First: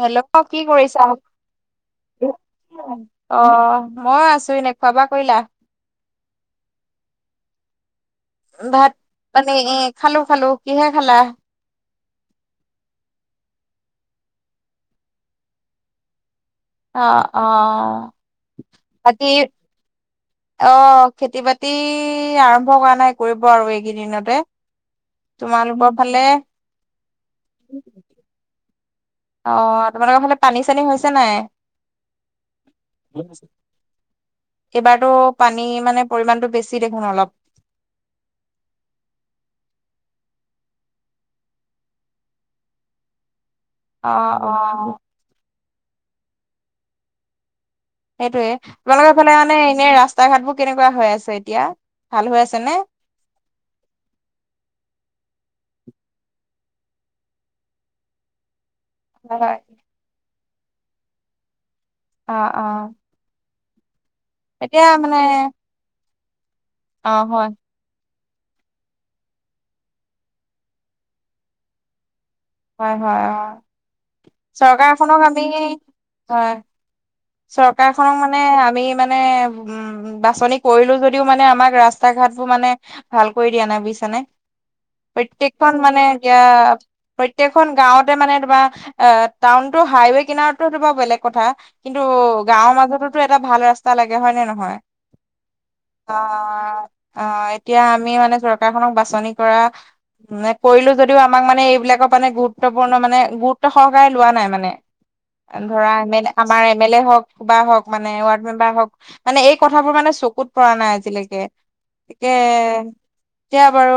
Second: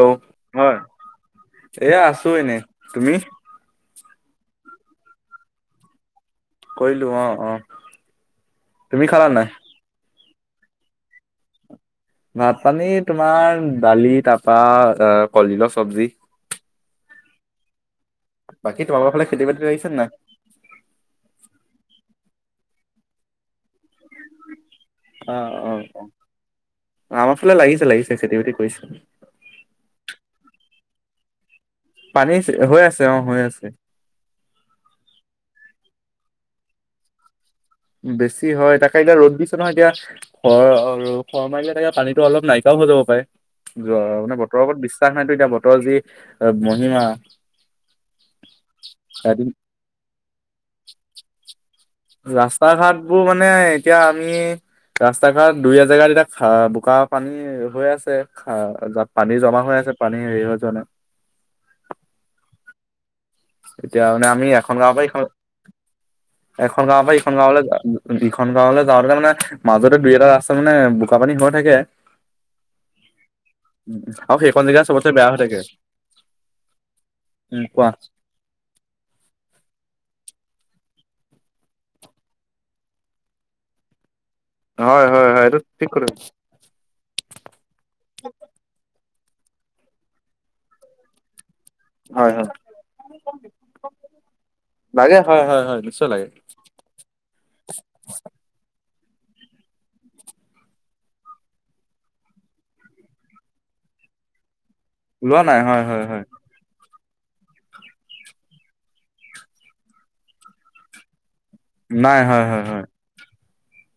Hello কি কৰিছা? এয়া আছো এনে [unintelligible] তুমি অ‍ঁ। মই আছো এনে। খোৱা বোৱা কৰিলা? কৰিলো অ, অ। ভাত, তুমি খালা নাই পানী খালোঁ খালোঁ। কিহে খালা? ভাত-পানী তোমাৰ দালি, তাৰপা এই কলিডিলৰ চবজি। অ, অঁ। বাকী তোমালোকৰ ফালে খেতি বাতি লাগিছে নে নাই? অ খেতি বাতি আৰম্ভ হোৱা নাই, কৰিব আৰু এইকেইদিনতে। অ অ তোমালোকৰ অ। ফালে আমাৰ ফালে লাগিছে লাগিছে খেতি বাতি কৰিছে। অ তোমালোকৰ ফালে পানী চানী হৈছে নাই? পানী হৈ আছে অ হৈ আছে। এইবাৰতো পানী মানে পৰিমাণতটো বেছি দেখোন অলপ। বেছি হয় তাকে এতিয়া ৰ'দ দিছে নহয় এতিয়া। খৰ আৰু, খৰ মাৰিলে তাকে পানীতটো অলপ নাইকাও হৈ যাব পাৰে। যোৱা অ মানে অ বতৰৰ ওপৰত বিশ্বাস নাইতো এতিয়া বতৰৰ যি মহিমা। সেইটোয়ে। তোমালোকৰ ফালে ৰাতি মানে এনে ৰাস্তা ঘাট বোৰ কেনেকুৱা হৈ আছে এতিয়া, ভাল হৈ আছে নে? বোৰ মানে এতিয়া আমি, ৰাস্তা-ঘাট, দুই এজেগাত এতিয়া খা বোকা পানী হৈ আছে খা পানী হয় জমা হৈ আছে, পানী হেৰি হৈ যোৱা নাই। অ অ। এতিয়া মানে আমি এখন এতিয়া গাঁৱৰ পৰা এখন, মানে এখন গাৱৰ অ', পৰা এইখন হয়, গাঁৱলৈ ইখন গাঁৱলৈ যাওঁতেতে মানে, মাজতে দুই এটা ৰাস্তা মানে বোকা পানী হৈ থাকে। হয় হয় অ। আৰু সেইখন জেগা চবতে চৰকাৰখনক বেয়া হৈ আমি থাকে হয়, উম কোৱা চৰকাৰখনক মানে আমি মানে উম, উম বাছনি কৰিলো যদিও মানে আমাক ৰাস্তা ঘাটবোৰ মানে, ভাল কৰি দিয়া নাই বুজিছা নে। হয় হয় হয় প্ৰত্যেক এইটো খন ঠিক মানে কথা এতিয়া প্ৰতেয়কখন গাঁৱতে মানে তোমাৰ টাউনতটো হাইৱে কিনাৰতো তোমাৰ বেলেগ কথা, কিন্তু হয় হয় গাঁৱৰ মাজতো এটা ভাল ৰাস্তা লাগে হয় নে নহয়। লাগে হয়। হয় হয় নিশ্চয় লাগে। অ', অ এতিয়া আমি মানে চৰকাৰখননক বাছনি কৰা মানে কৰিলো যদিও আমাক মানে এইবিলাক, মানে গুৰুত্বপূৰ্ণ মানে গুৰুত্ব সহকাৰে লোৱা নাই মানে লোৱা নাই হয় ধৰা হয় হয় আমাৰ এম এল এ হক ক বা হক মানে ৱাৰ্ড মেম্বাৰ হওক, মানে এই কথাবোৰ মানে চকুত পৰা নাই আজিলৈকে। নাই তাকে হয় হয় হয় এতিয়া বাৰু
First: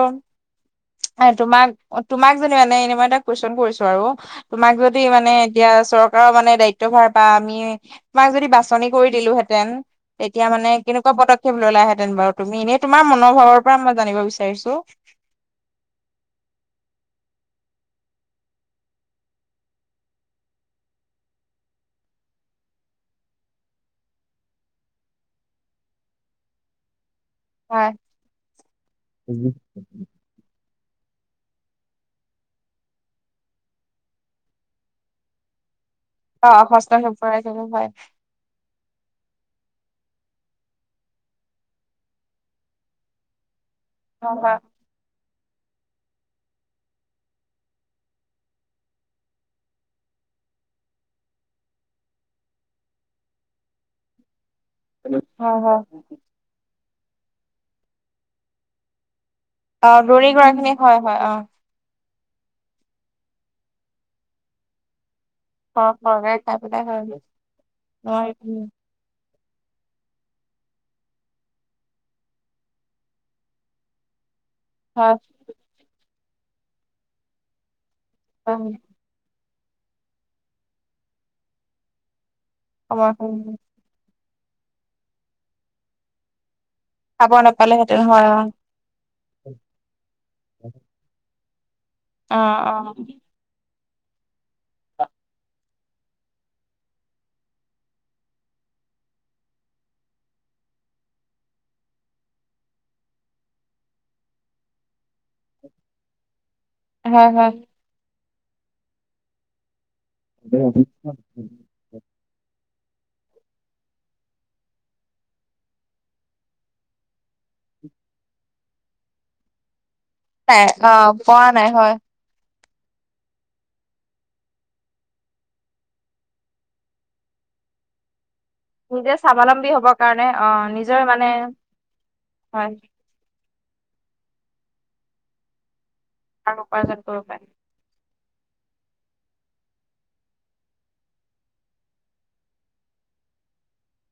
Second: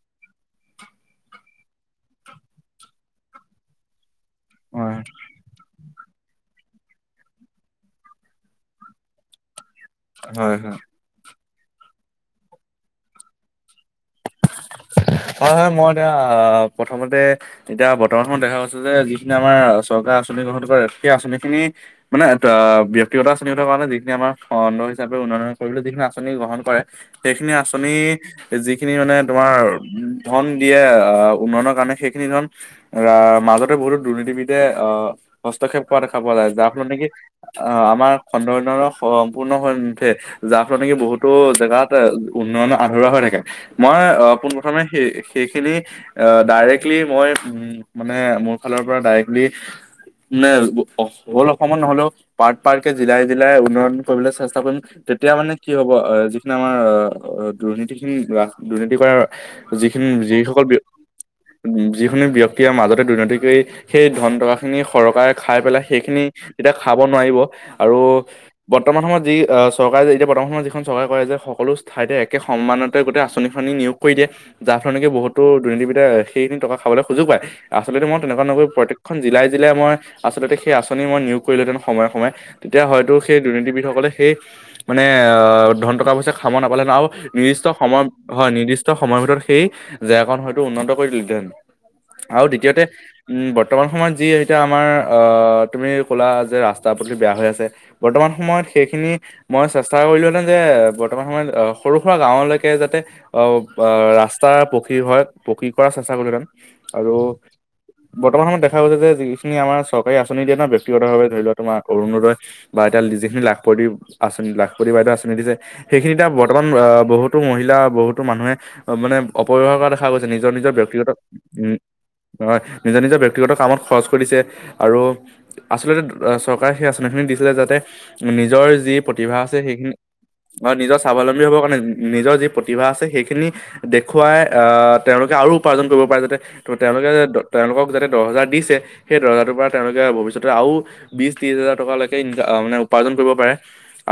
তোমাক তোমাক যদি মানে এনে মই এটা কুৱেশ্বন কৰিছো আৰু তোমাক হয় যদি মানে, এতিয়া চৰকাৰৰ মানে দায়িত্ব ভাৰ বা আমি তোমাক যদি বাছনি কৰি দিলোহেঁতেন। তেতিয়া হয় হয় মানে কেনেকুৱা পদক্ষেপ ললাহেতেন বাৰু তুমি এনেই তোমাৰ মনোভাৱৰ পৰা মই জানিব বিচাৰিছো। হয় হয় মই এতিয়া প্ৰথমতে, এতিয়া বৰ্তমান সময়ত দেখা গৈছে যে যিখিনি আমাৰ চৰকাৰে আঁচনি গ্ৰহণ কৰে সেই আঁচনি খিনি। মানে ব্যক্তিগত আঁচনি উঠাৰ কাৰণে যিখিনি আমাৰ খধ হিচাপে উন্নয়ন কৰিবলৈ যিখিনি আঁচনি গ্ৰহণ কৰে, সেইখিনি হয় আচনি যিখিনি মানে তোমাৰ উ ধন দিয়ে আহ উন্নয়নৰ কাৰণে সেইখিনি ধন, ৰা মাজতে বহুতো দুৰ্নীতিবিদে আহ, হস্তক্ষেপ কৰা দেখা পোৱা অ যায় যাৰ ফলত নেকি হস্তক্ষেপ কৰা হয় আহ হয় আমাৰ খন্দৰ সম্পূৰ্ণ হৈ উঠে, যাৰ ফলত নেকি বহুতো জেগাত উন্নয়ন আধৰুৱা হৈ থাকে মই অ হয় পোনপ্ৰথমে। সেই সেইখিনি ডাইৰেক্টলি মই মানে মোৰ ফালৰ পৰা ডাইৰেক্ট নে হ'ল অসমত নহলেও পাৰ্ক পাৰ্কে জিলাই জিলাই উন্নয়ন কৰিবলৈ চেষ্টা কৰিম। তেতিয়া মানে হয় কি হয় হ'ব আহ যিখিনি আমাৰ আহ দুৰ্নীতিখিনি দুৰ্নীতি কৰাৰ, অ যিখিনি দৌৰি যিসকল গৰাখিনি হয় হয় অ উ যিখিনি ব্যক্তিয়ে মাজতে দুৰ্নীতি কৰি সেই ধন টকা খিনি চৰকাৰে, খাই পেলাই সৰ সেইখিনি সৰকে খাই তেতিয়া পেলাই খাব হয় নোৱাৰিব আৰু নোৱাৰি। বৰ্তমান সময়ত যি চৰকাৰে যে এতিয়া সময়ত যিখন চৰকাৰে কয় যে সকলো ঠাইতে একে সমস্যা নতে গোটেই আঁচনি। নিয়োগ কৰি দিয়ে যাৰ ধৰণে হয়, বহুতো দুৰ্নীতিবিদটা সেইখিনি টকা খাবলৈ সুযোগ পায় আচলতে মই তেনেকুৱা নৈকি হয়, প্ৰতেয়কখন জিলাই জিলাই মই আচলতে সেই আঁচনি মই নিয়োগ কৰিলোহেঁতেন সময়ে সময়ে, তেতিয়া সময় হয়তো সেই দুৰ্নীতিবিদসকলে সেই মানে ধন টকা পইচা খাব নাপালে আৰু খাব নিৰ্দিষ্ট নাপালেহেঁতেন সময় হয় অ', হয় নিৰ্দিষ্ট সময়ৰ ভিতৰত সেই জেগাখন হয়তো উন্নত কৰি দিলেহেতেন অ', আৰু দ্বিতীয়তে অ', বৰ্তমান সময়ত যি এতিয়া তুমি ক'লা যে ৰাস্তা প্ৰদুলি বেয়া হৈ আছে। বৰ্তমান সময়ত সেইখিনি। মই চেষ্টা কৰিলো হেতে যে বৰ্তমান সময়ত সৰু সুৰা গাঁৱলৈকে যাতে আহ আহ ৰাস্তা পকী হয় পকী কৰাৰ চেষ্টা কৰিলোঁহেতেন আৰু হয়, হয়, বৰ্তমান সময়ত দেখা গাইছে যে যিখিনি আমাৰ চৰকাৰী আঁচনি দিয়ে ন ব্যক্তিগতভাৱে ধৰি লোৱা তোমাৰ অৰুণোদয়। বা এতিয়া যিখিনি লাখপতি আঁচনি লাখপতি বাইদেউ আচনি দিছে। সেইখিনি এ বৰ্তমান অ বহুতো মহিলা বহুতো মানুহে মানে অপব্যৱহাৰ কৰা দেখা গৈছে নিজৰ নাই নিজৰ ব্যাক্তিগত অ', পৰা নাই উম। হয়, হয় নিজৰ নিজৰ ব্যয়ক্তিগত কামত খৰচ কৰিছে আৰু আচলতে চৰকাৰে সেই আঁচনিখনি দিছিলে যাতে, নিজৰ যি নিজে প্ৰতিভা আছে স্বাৱলম্বী সেইখিনি হ'বৰ কাৰণে অ', আৰু নিজৰ মানে স্বাৱলম্বী হ'বৰ কাৰণে নিজৰ যি, হয়, প্ৰতিভা আছে সেইখিনি দেখুৱাই আহ তেওঁলোকে আৰু উপাৰ্জন কৰিব পাৰে যাতে। আৰু তো উপাৰ্জন তেওঁলোকে কৰিব পাৰি তেওঁলোকক যাতে দহ হজাৰ দিছে সেই দহহাজাৰৰ পৰা তেওঁলোকে ভৱিষ্যতে আৰু বিশ, ত্ৰিশ হাজাৰ টকালৈকে ইন মানে উপাৰ্জন কৰিব পাৰে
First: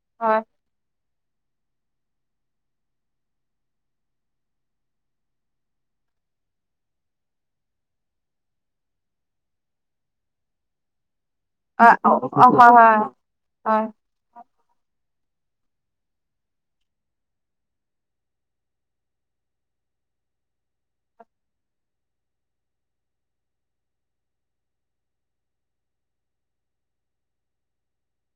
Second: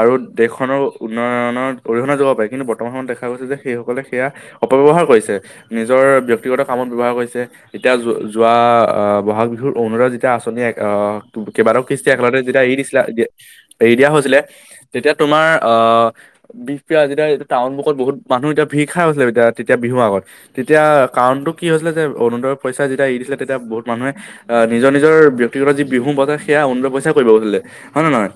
আৰু হয়, দেশখনৰ উন্নয়নত অৰিহণা যোগাব পাৰে কিন্তু বৰ্তমান সময়ত দেখা গৈছে যে সেইসকলে সেয়া অপব্যৱহাৰ কৰিছে নিজৰ ব্যক্তিগত কামত ব্যৱহাৰ কৰিছে এতিয়া যোৱা আহ বহাগ বিহুত অৰুণোদয় যেতিয়া আঁচনি এক আহ কেইবাটাও অ', কৃষ্টি অ, একেলগে যেতিয়া হয়, এৰি হয়, দিছিলা হয়। এৰি দিয়া হৈছিলে তেতিয়া তোমাৰ অহ বিষপ্ৰীয়া যেতিয়া এইটো টাউন মুখত বহুত মানুহ এতিয়া ভিৰ খাই গৈছিলে এতিয়া তেতিয়া বিহুৰ আগত তেতিয়া কাৰণটো কি হৈছিলে যে অৰুনোদয়ৰ পইচা যেতিয়া এৰি দিছিলে তেতিয়া বহুত মানুহে আহ নিজৰ নিজৰ ব্যক্তিগত যি বিহুৰ বজাৰ সেয়া অৰুণোদয়ৰ পইচাৰে কৰিব গৈছিলে হয় নে নহয়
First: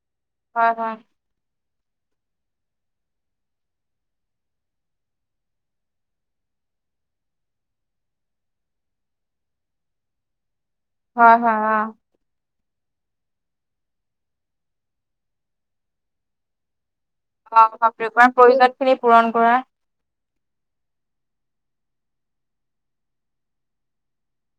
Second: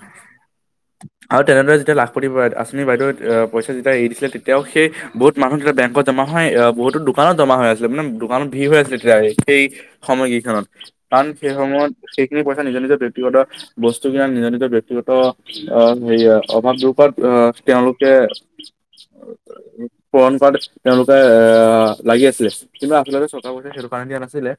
হয় হয় আৰু তেনেদৰে যেতিয়া লাখপতি বাই আচনি বাইদেউ অহ পইচা যেতিয়া এৰি দিছিলে তেতিয়াও সেই বহুত মানুহ তেতিয়া বেংকত জমা হয়, আহ বহুতো দোকানত জমা হৈ আছিলে মানে দোকানত ভিৰ হৈ আছিলে তেতিয়া সেই সময় কেইখনত কাৰন হয়, সেই হয়, সময়ত অ', সেইখিনি পইচা নিজৰ নিজৰ ব্যক্তিগত বস্তু কিনা নিজৰ নিজৰ ব্যক্তিগত অহ সেয়া অভাৱ দূৰকৰাত অহ অ', বাপৰে তেওঁলোকে তোমাৰ প্ৰয়োজন খিনি পূৰণ কৰা পূৰণ কৰাটো তেওঁলোকে আহ লাগি আছিলে। কিন্তু আচলতে চৰকাৰে সেইটো কাৰণে দিয়া নাছিলে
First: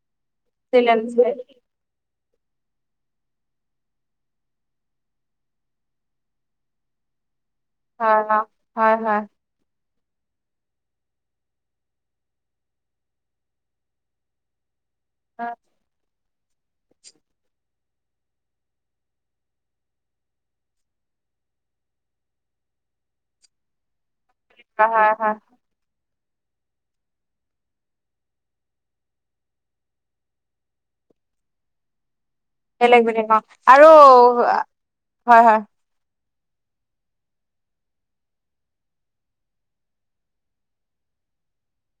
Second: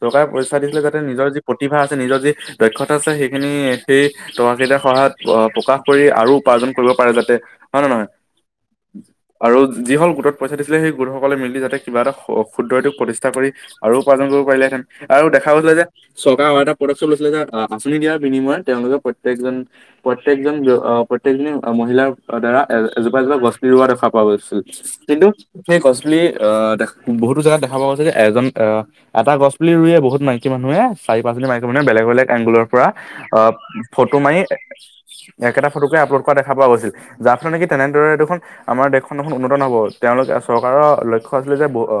চৰকাৰে পইচা দিছিলে যাতে চিলেঞ্জ নিজৰ হয়, যি প প্ৰতিভা আছে নিজৰ যি দক্ষতা আছে সেইখিনি সেই টকা কেইটাৰ সহায়ত আহ প্ৰকাশ কৰি আৰু উপাৰ্জন কৰিব পাৰে যাতে হয় নে নহ জানো হয় হয় আৰু যিসকল গোটত পইচা দিছিলে সেই গোটসকলে মিলি যাতে কিবা এটা খ ক্ষুদ্ৰউদ্যোগ প্ৰতিষ্ঠা কৰি আৰু উপাৰ্জন কৰিব পাৰিলেহেঁতেন আৰু দেখা গৈছিলে যে চৰকাৰে আৰু এটা প্ৰদক্ষেপ লৈছিলে যে আহ আঁচনি দিয়াৰ বিনিময়ত তেওঁলোকে প্ৰত্যেকজন প্ৰত্যেকজন অহ প্ৰত্যেকজনী মহিলাৰ দ্বাৰা এ এজোপা এজোপা গছপুলি ৰোৱা দেখা পোৱা গৈছিল হয়, হয়, কিন্তু হয়, সেই গছ পুলি আহ বহুতো জেগাত দেখা পোৱা গৈছে যে এজন আহ এটা গছপুলি ৰুৱে বহুত মইকী মানুহে চাৰি পাচজনী মাইকী মানুহে বেলেগ বেলেগ এংগুলৰ পৰা বেলেগ বেলেগ অ', অহ আৰু ফটো মাৰি হয়, হয়। একেটা ফটোকে আপলোড কৰা দেখা পোৱা গৈছিল। যাৰ ফলত নেকি তেনেদৰে দেখোন আমাৰ দেশ খন দেখোন উন্নত নহ'ব তেওঁলোকে চৰকাৰৰ লক্ষ্য আছিলে যে বহু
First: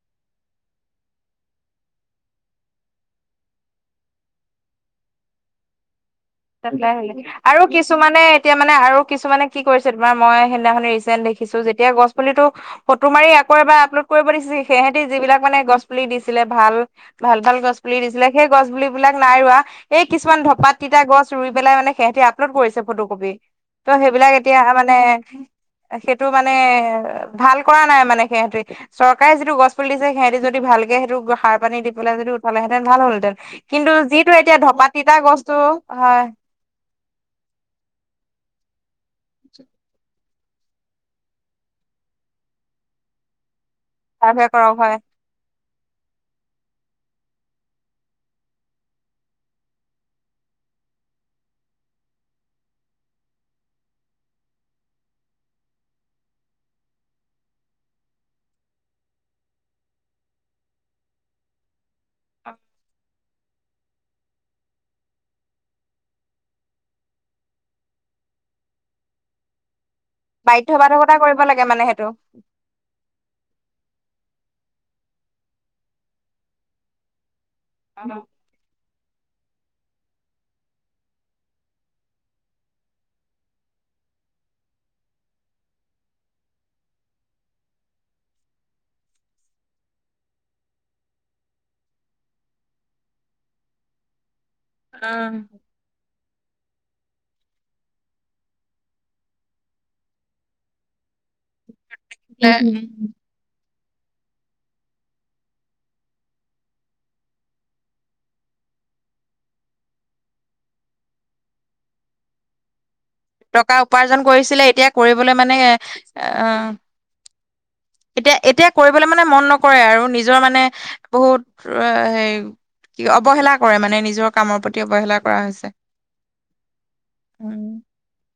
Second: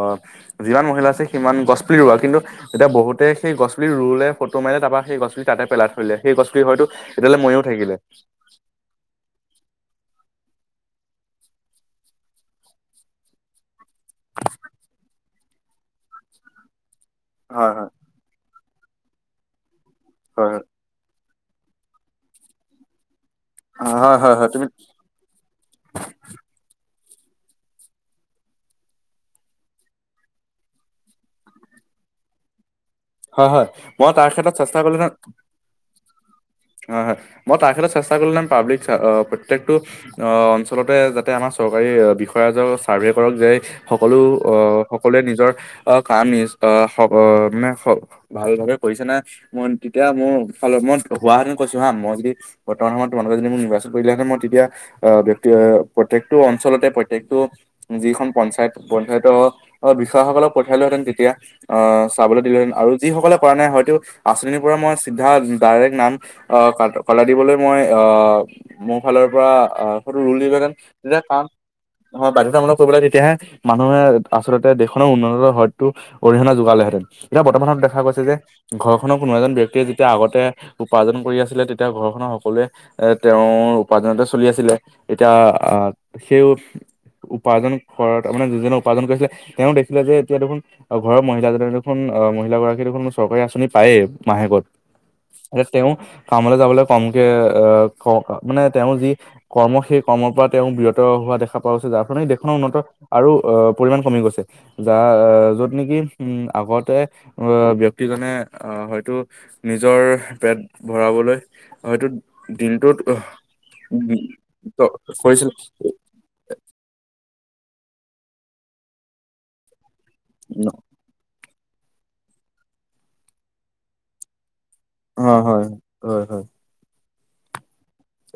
যিমান মহিলা আছে সিমান গছপুলি ৰুৱা কিন্তু এতিয়া বহুতে সেই গছপুলি ৰুলে, ফটো মাৰিলে তাৰ পৰা সেই গছপুলি তাতে পেলাই থৈ দিলে সেই গছপুলি হয়তো এতিয়ালৈ মৰিও থাকিলে তেতিয়া মানে আৰু কিছুমানে কি কৰিছে তোমাৰ মই সেইদিনাখনে ৰিচেণ্ট দেখিছো যেতিয়া গছ পুলিটো ফটো মাৰি আকৌ এবাৰ আপলোড কৰিব দিছিল সিহতি যিবিলাক মানে গছ পুলি দিছিলে ভাল ভাল ভাল হয় গছ হয় পুলি দিছিলে সেই গছ পুলি বিলাক নাই ৰোৱা এই কিছুমান হয় হয় ধপাত তিতা গছ ৰুই পেলাই মানে সিহতি আপলোড কৰিছে ফটো কপি। ত' হয় হয় সেইবিলাক হয় এতিয়া তুমি মানে সেইটো মানে ভাল কৰা নাই মানে সিহঁতে চৰকাৰে যিটো গছ পুলি দিছে সিহঁতি যদি ভালকে সেইটো সাৰ পানী দি পেলাই যদি হলে হেঁতেন ভাল হ'লহেতেন হয় হয় কিন্তু মই তাৰ যিটো ক্ষেত্ৰত এতিয়া চেষ্টা ধপাত কৰিলো তিতা গছটো হয় হয় হয় মই তাৰসৈতে চেষ্টা কৰি লম পাব্লিক প্ৰত্যেকটো আহ অঞ্চলতে যাতে আমাৰ চৰকাৰী বিষয়াজনক চাৰ্ভে কৰক যে সকলো চাৰ্ভে কৰক আহ হয় সকলোৱে নিজৰ আহ কাম নিজ আহ স মানে স ভাল ভাবে কৰিছে নাই মই তেতিয়া মোৰ ফালৰ মই হোৱাহেতেন কৈছো হা মই যদি বৰ্তমান সময়ত তোমালোকে যদি মোক নিৰ্বাচিত কৰিলেহে মই তেতিয়া অ, ব্যক্তি প্ৰত্যেকটো অঞ্চলতে, প্ৰত্যেকটো যিখন পঞ্চায়ত, পঞ্চায়ত বিষয়াসকলক পঠিয়ালোহেঁতেন তেতিয়া আহ চাবলৈ [inaudible] আৰু যি সকলে কৰা নাই হয়তো আঁচনিৰ পৰা মই চিধা ডাইৰেক্ট নাম আহ কা, কলা দিবলৈ মই আহ, মোৰ ফালৰ পৰা বাধ্য বাধকতা কৰিব আহ, লাগে মানে সেইটো। [inaudible] বাধ্যতামূলক। কৰিব তেতিয়াহে, মানুহে আচলতে দেশখনৰ উন্নয়নৰ হয়তো, অৰিহণা যোগালেহেতেঁন। এতিয়া বৰ্তমানত দেখা গৈছে যে, ঘৰ খনৰ কোনো এজন ব্যক্তিয়ে যেতিয়া আগতে উপাৰ্জন কৰি আছিলে, তেতিয়া ঘৰখনৰ সকলোৱে এ, তেওঁৰ উপাৰ্জনতে চলি আছিলে। এতিয়া আহ, সেই উপাৰ্জন কৰা, মানে যিজনে উপাৰ্জন কৰিছিলে, তেওঁ দেখিলে যে এতিয়া দেখোন ঘৰৰ মহিলাজনীয়ে দেখোন অ, মহিলাাগৰাকী দেখোন চৰকাৰী আঁচনি পায়েই মাহেকত। অ, এতিয়া তেওঁ কামলৈ যাবলৈ কমকে আহ, ক, মানে তেওঁৰ যি কৰ্ম সেই কৰ্মৰ পৰা তেওঁ বিৰত হোৱা দেখা পোৱা গৈছে, যাৰ ফলত সেই দেশখনৰ উন্নত আৰু অ, পৰিমাণ কমি গৈছে। যাৰ যত নেকি, উম, আগতে আহ ব্যক্তিজনে আহ, হয়তো নিজৰ পেট ভৰাবলৈ, হয়তো দিনটোত টকা উপাৰ্জন কৰিছিলে, এতিয়া কৰিবলৈ কৰিছিল মানে আহ এতিয়া, এতিয়া কৰিবলৈ মানে মন নকৰে আৰু নিজৰ মানে বহুত [inaudible] হেই, অৱহেলা কৰে মানে নিজক। কামৰ প্ৰতি অৱহেলা কৰা হয় হয় হৈছে, হয় হয়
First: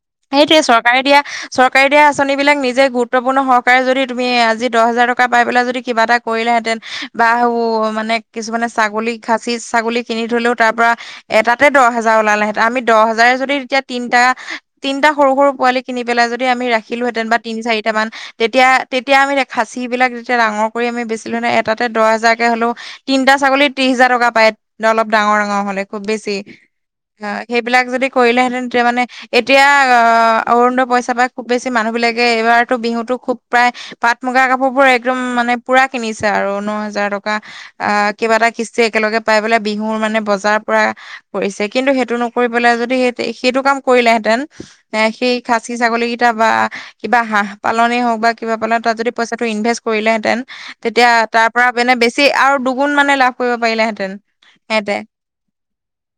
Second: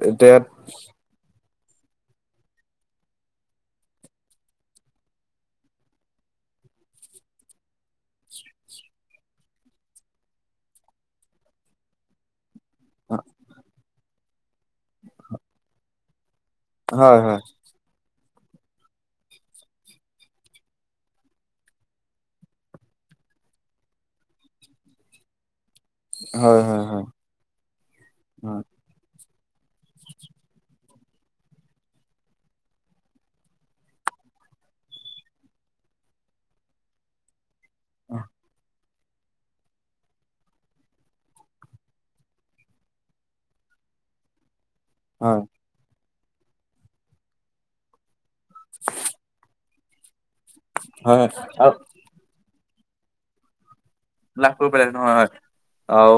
এতিয়া সেইটোৱে চৰ চৰকাৰে দিয়া, চৰকাৰে দিয়া আঁচনি বিলাক নিজে গুৰুপূৰ্ণত্ব সহকাৰে যদি তুমি আজি দহহেজাৰ টকা পাই পিলাই যদি কিবা এটা কৰিলেহেঁতেন বা ও, মানে কিছুমানে ছাগলী খাচি, ছাগলী কিনি থলেও তাৰ পৰা এটাতে দহ হাজাৰ ওলালেহেঁতেন। আমি দহ হাজাৰে যদি তেতিয়া তিনটা, তিনটা সৰু সৰু পোৱালি কিনি পেলাই যদি আমি ৰাখি হয় ৰাখিলোহেঁতেন বা হয় তিনি-চাৰিটা মান তেতিয়া তেতিয়া আমি খাচিবিলাক যেতিয়া ডাঙৰ কৰি আমি বেছিলো, এটাতে দহ হাজাৰকৈ হ'লেও তিনিটা ছাগলীৰ ত্ৰিশ হেজাৰ টকা পায়, অলপ ডাঙৰ ডাঙৰ হ'লে। খুব বেছি হয় হয় হয় অ, সেইবিলাক যদি কৰিলেহেঁতেন তেতিয়া মানে এতিয়া আহ, অৰূণোদয় পইচা পায় খুব বেছি মানুহবিলাকে, এইবাৰতো বিহুতো খুব প্ৰায় পাট মুগা কাপোৰ বোৰ একদম মানে পুৰা কিনিছে আৰু ন হেজাৰ টকা আহ, কিবা এটা কিচ যে একেলগে পাই পেলাই, বিহুৰ মানে বজাৰৰ পৰা কৰিছে, কিন্তু সেইটো নকৰি পালে যদি সেই সেইটো কাম কৰিলেহেঁতেন এই, সেই হয় খাচী ছাগলী কেইটা বা কিবা হাঁহ পালনে হওঁক বা কিবা পালে তাত যদি পইচাটো ইনভেষ্ট কৰিলেহেঁতেন, তেতিয়া হয় তাৰ পৰা হয় মানে বেছি ছি, আৰু দুগুণ মানে লাভ কৰিব পাৰিলেহেঁতেন। লাভ কৰিব পাৰিলেহেঁতেন হয়, হয়, আৰু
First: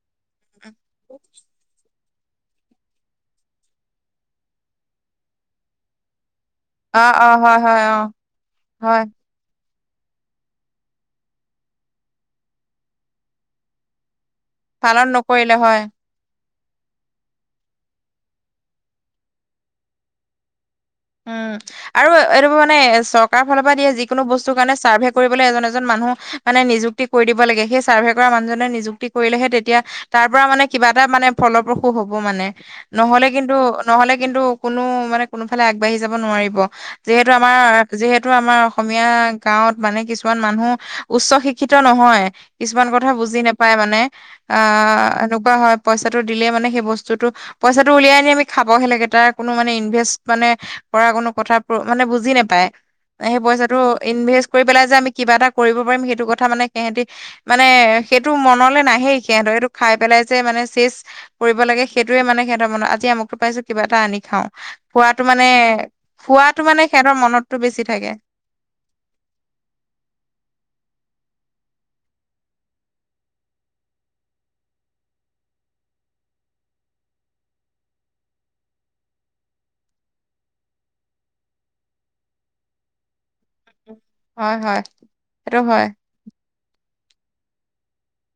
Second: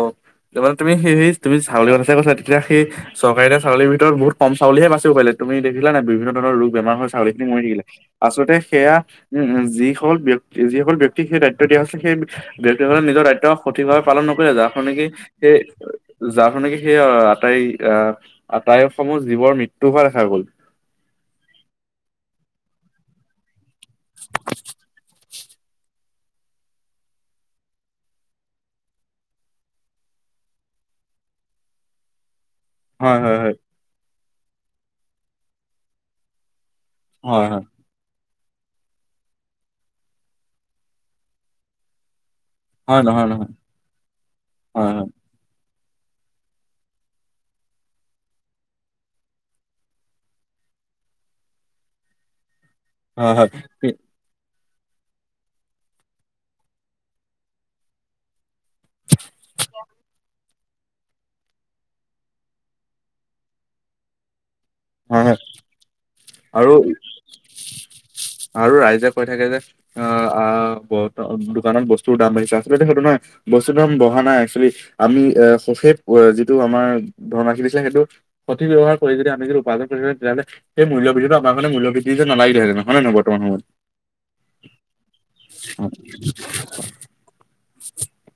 এবাৰ তুমি সিহঁতে হেৰি হেৰি তুমি ছাগলী কথা যে কৈছিলা তেতিয়া সেই চৰকাৰে দিয়া, ছাগলী ভিতৰত বহুত কম ছাগলীহে বাচিব পাৰিলে, তুমি দেখিলা নে নাই বিভিন্ন ধৰণৰ ৰূপ। বেমাৰ হৈ অ', অ', ছাগলীখিনি হয়, মৰি হয়, থাকিলে, অ', আচলতে সেয়া হয়, উম, উম, যিসকল ব্যক্তিক, যিসকল ব্যক্তিক সেই দায়িত্ব দিয়া হৈছে সেই ব্যক্তিসকলে নিজৰ দায়িত্ব সঠিকভাৱে পালন নকৰিলে যাৰ, [inaudible] পালন নকৰিলে হয়। সেই যাৰ কাৰণে সেই আৰু আটাইয়ে অ, আটাইয়ে অসমৰে জীৱন-মৃত্যু হোৱা দেখা গ'ল। উম, আৰু এইবোৰ মানে চৰকাৰ ফালৰ পৰা দিয়া যিকোনো বস্তু কাৰণে ছাৰ্ভে কৰিবলৈ এজন এজন মানুহ মানে নিযুক্তি কৰি দিব লাগে, সেই ছাৰ্ভে কৰা মানুহজনে নিযুক্তি কৰিলে সেই তেতিয়া তাৰ পৰা মানে কিবা এটা মানে ফলো প্ৰখু হ'ব মানে। হয় নহ'লে হয় হয় কিন্তু, নহ'লে কিন্তু কোনো মানে কোনোফালে আগ বাঢ়ি যাব নোৱাৰিব যিহেতু হয় হয় আমাৰ। যিহেতু আমাৰ অসমীয়া গাঁৱত মানে কিছুমান মানুহ উচ্চ শিক্ষিত নহয়। কিছুমান হয় কথা নহয় বুজি নহয় নাপায় মানে হয় হয় অ', এনেকুৱা হয়। পইচাটো দিলে মানে সেই বস্তুটো পইচাটো ওলাই আনি আমাক খাব হয় লাগে, তাৰ কোনো মানে ইনভেষ্ট মানে কৰা কোনো কথাবোৰ মানে বুজি নাপায় সেই হয় পইচাটো হয় ইনভেষ্ট কৰি পেলাই যে আমি কিবা এটা কৰিব পাৰিম সেইটো কথা মানে সেইহঁতে মানে সেইটো মনলৈ নাহে সেইহঁতৰ, সেইটো খাই পেলাই যে মানে শেষ। কৰিব লাগে সেইটোৱে মানে সেইহঁতৰ মনৰ আজি অমুকটো পাইছোঁ, কিবা এটা আনি খাওঁ। খোৱাটো হয় হয় মানে ফুৱাটো আৰু মানে ইহঁতৰ মনতটো বেছি থাকে। আৰু ৰাইজে কৈ থাকে যে অ' অ' দোকানত বস্তু দাম বাঢ়িছে, আচলতে সেইটো নহয়। বস্তুৰ দাম বঢ়া নাই, এক্সুৱেলী আমি এই শ্বপে যিটো আমাৰ ধন ৰাখি আছিলে সেইটো। সঠিক ব্যৱহাৰ কৰি যদি আমি উপাৰ্জন কৰি তেতিয়াহ'লে সেই মূল্য বৃদ্ধি আমাৰ কাৰণে মূল্য বৃদ্ধি নালাগিলে হেতেন হয় নে নহয়? বৰ্তমান হয়, হয়। সেইটো হয়। সময়ত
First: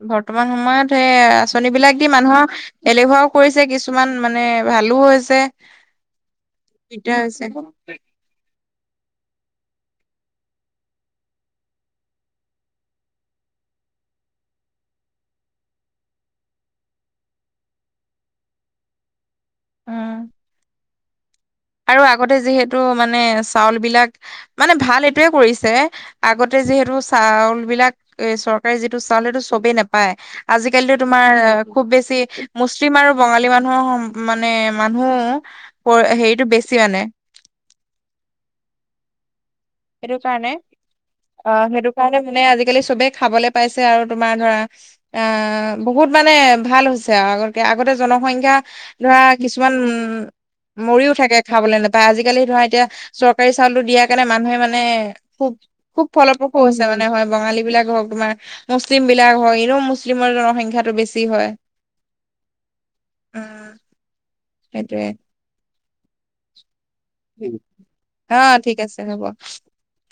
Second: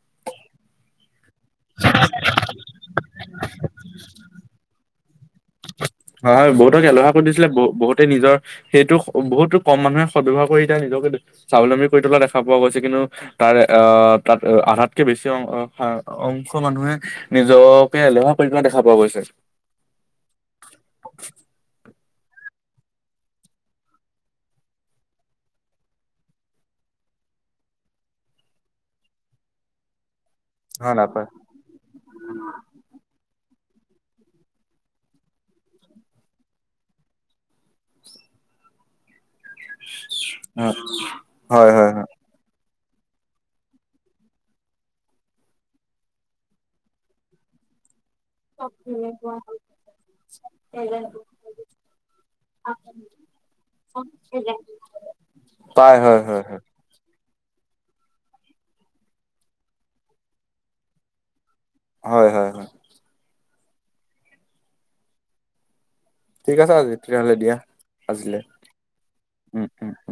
বৰ্তমান সময়ত সেই আঁচনিবিলাক দি মানুহক এলেহুৱা ও কৰিছে কিছুমান উম, মানে ভালো হৈছে। হয়, বহুতকে এলেহুৱা দিগদাৰ কৰি হৈছে দিছে, বো বহুতে নিজৰ। সেইটো বহুত কম মানুহে সদ্ব্যৱহাৰ কৰি এতিয়া নিজৰ স্বাৱলম্বী কৰি থকা দেখা পোৱা গৈছে কিন্তু তাৰে অ', তাত আধাতকৈ বেছি সংখ্যক মানুহে নিজকে এলেহুৱা কৰি পেলোৱা দেখা পোৱা গৈছে। উম, আৰু আগতে যিহেতু মানে চাউলবিলাক মানে ভাল, সেইটোৱে কৰিছে। আগতে যিহেতু চাউলবিলাক চৰকাৰে যিটো চাউল সেইটো সবে নাপায়। হয় আজিকালিতো নাই তোমাৰ খুব বেছি। মুছলিম আৰু বঙালী মানুহৰ মানে মানুহ সেইটো বেছি মানে। [unintelligible] সেইটো কাৰণে হয় অ', হয় হয় সেইটো হয় কাৰণে মানে আজিকালি সবে খাবলৈ পাইছে আৰু তোমাৰ ধৰা অ', বহুত মানে ভাল হৈছে আৰু আগতকৈ জনসংখ্যা [unintelligible] ধৰা কিছুমান মৰি ও থাকে খাবলৈ নাপায় আজিকালি ধৰা এতিয়া চৰকাৰী চাউলটো দিয়া কাৰণে মানুহ মানে মানে খুব পাই খুব হয় হয় হয় ফালপ্ৰসূ হৈছে মানে হয়, বঙালীবিলাক হওক তোমাৰ মুছলিমবিলাক হয়, এনেও মুছলিমৰ সংখ্যাটো বেছি হয়। হয়, হয়, হয়। উম, সেইটোৱে। ঠিক আছে আজি তেতিয়াহলে। দিয়া আজিলে অ' ঠিক আছে, হ'ব। উম উম উম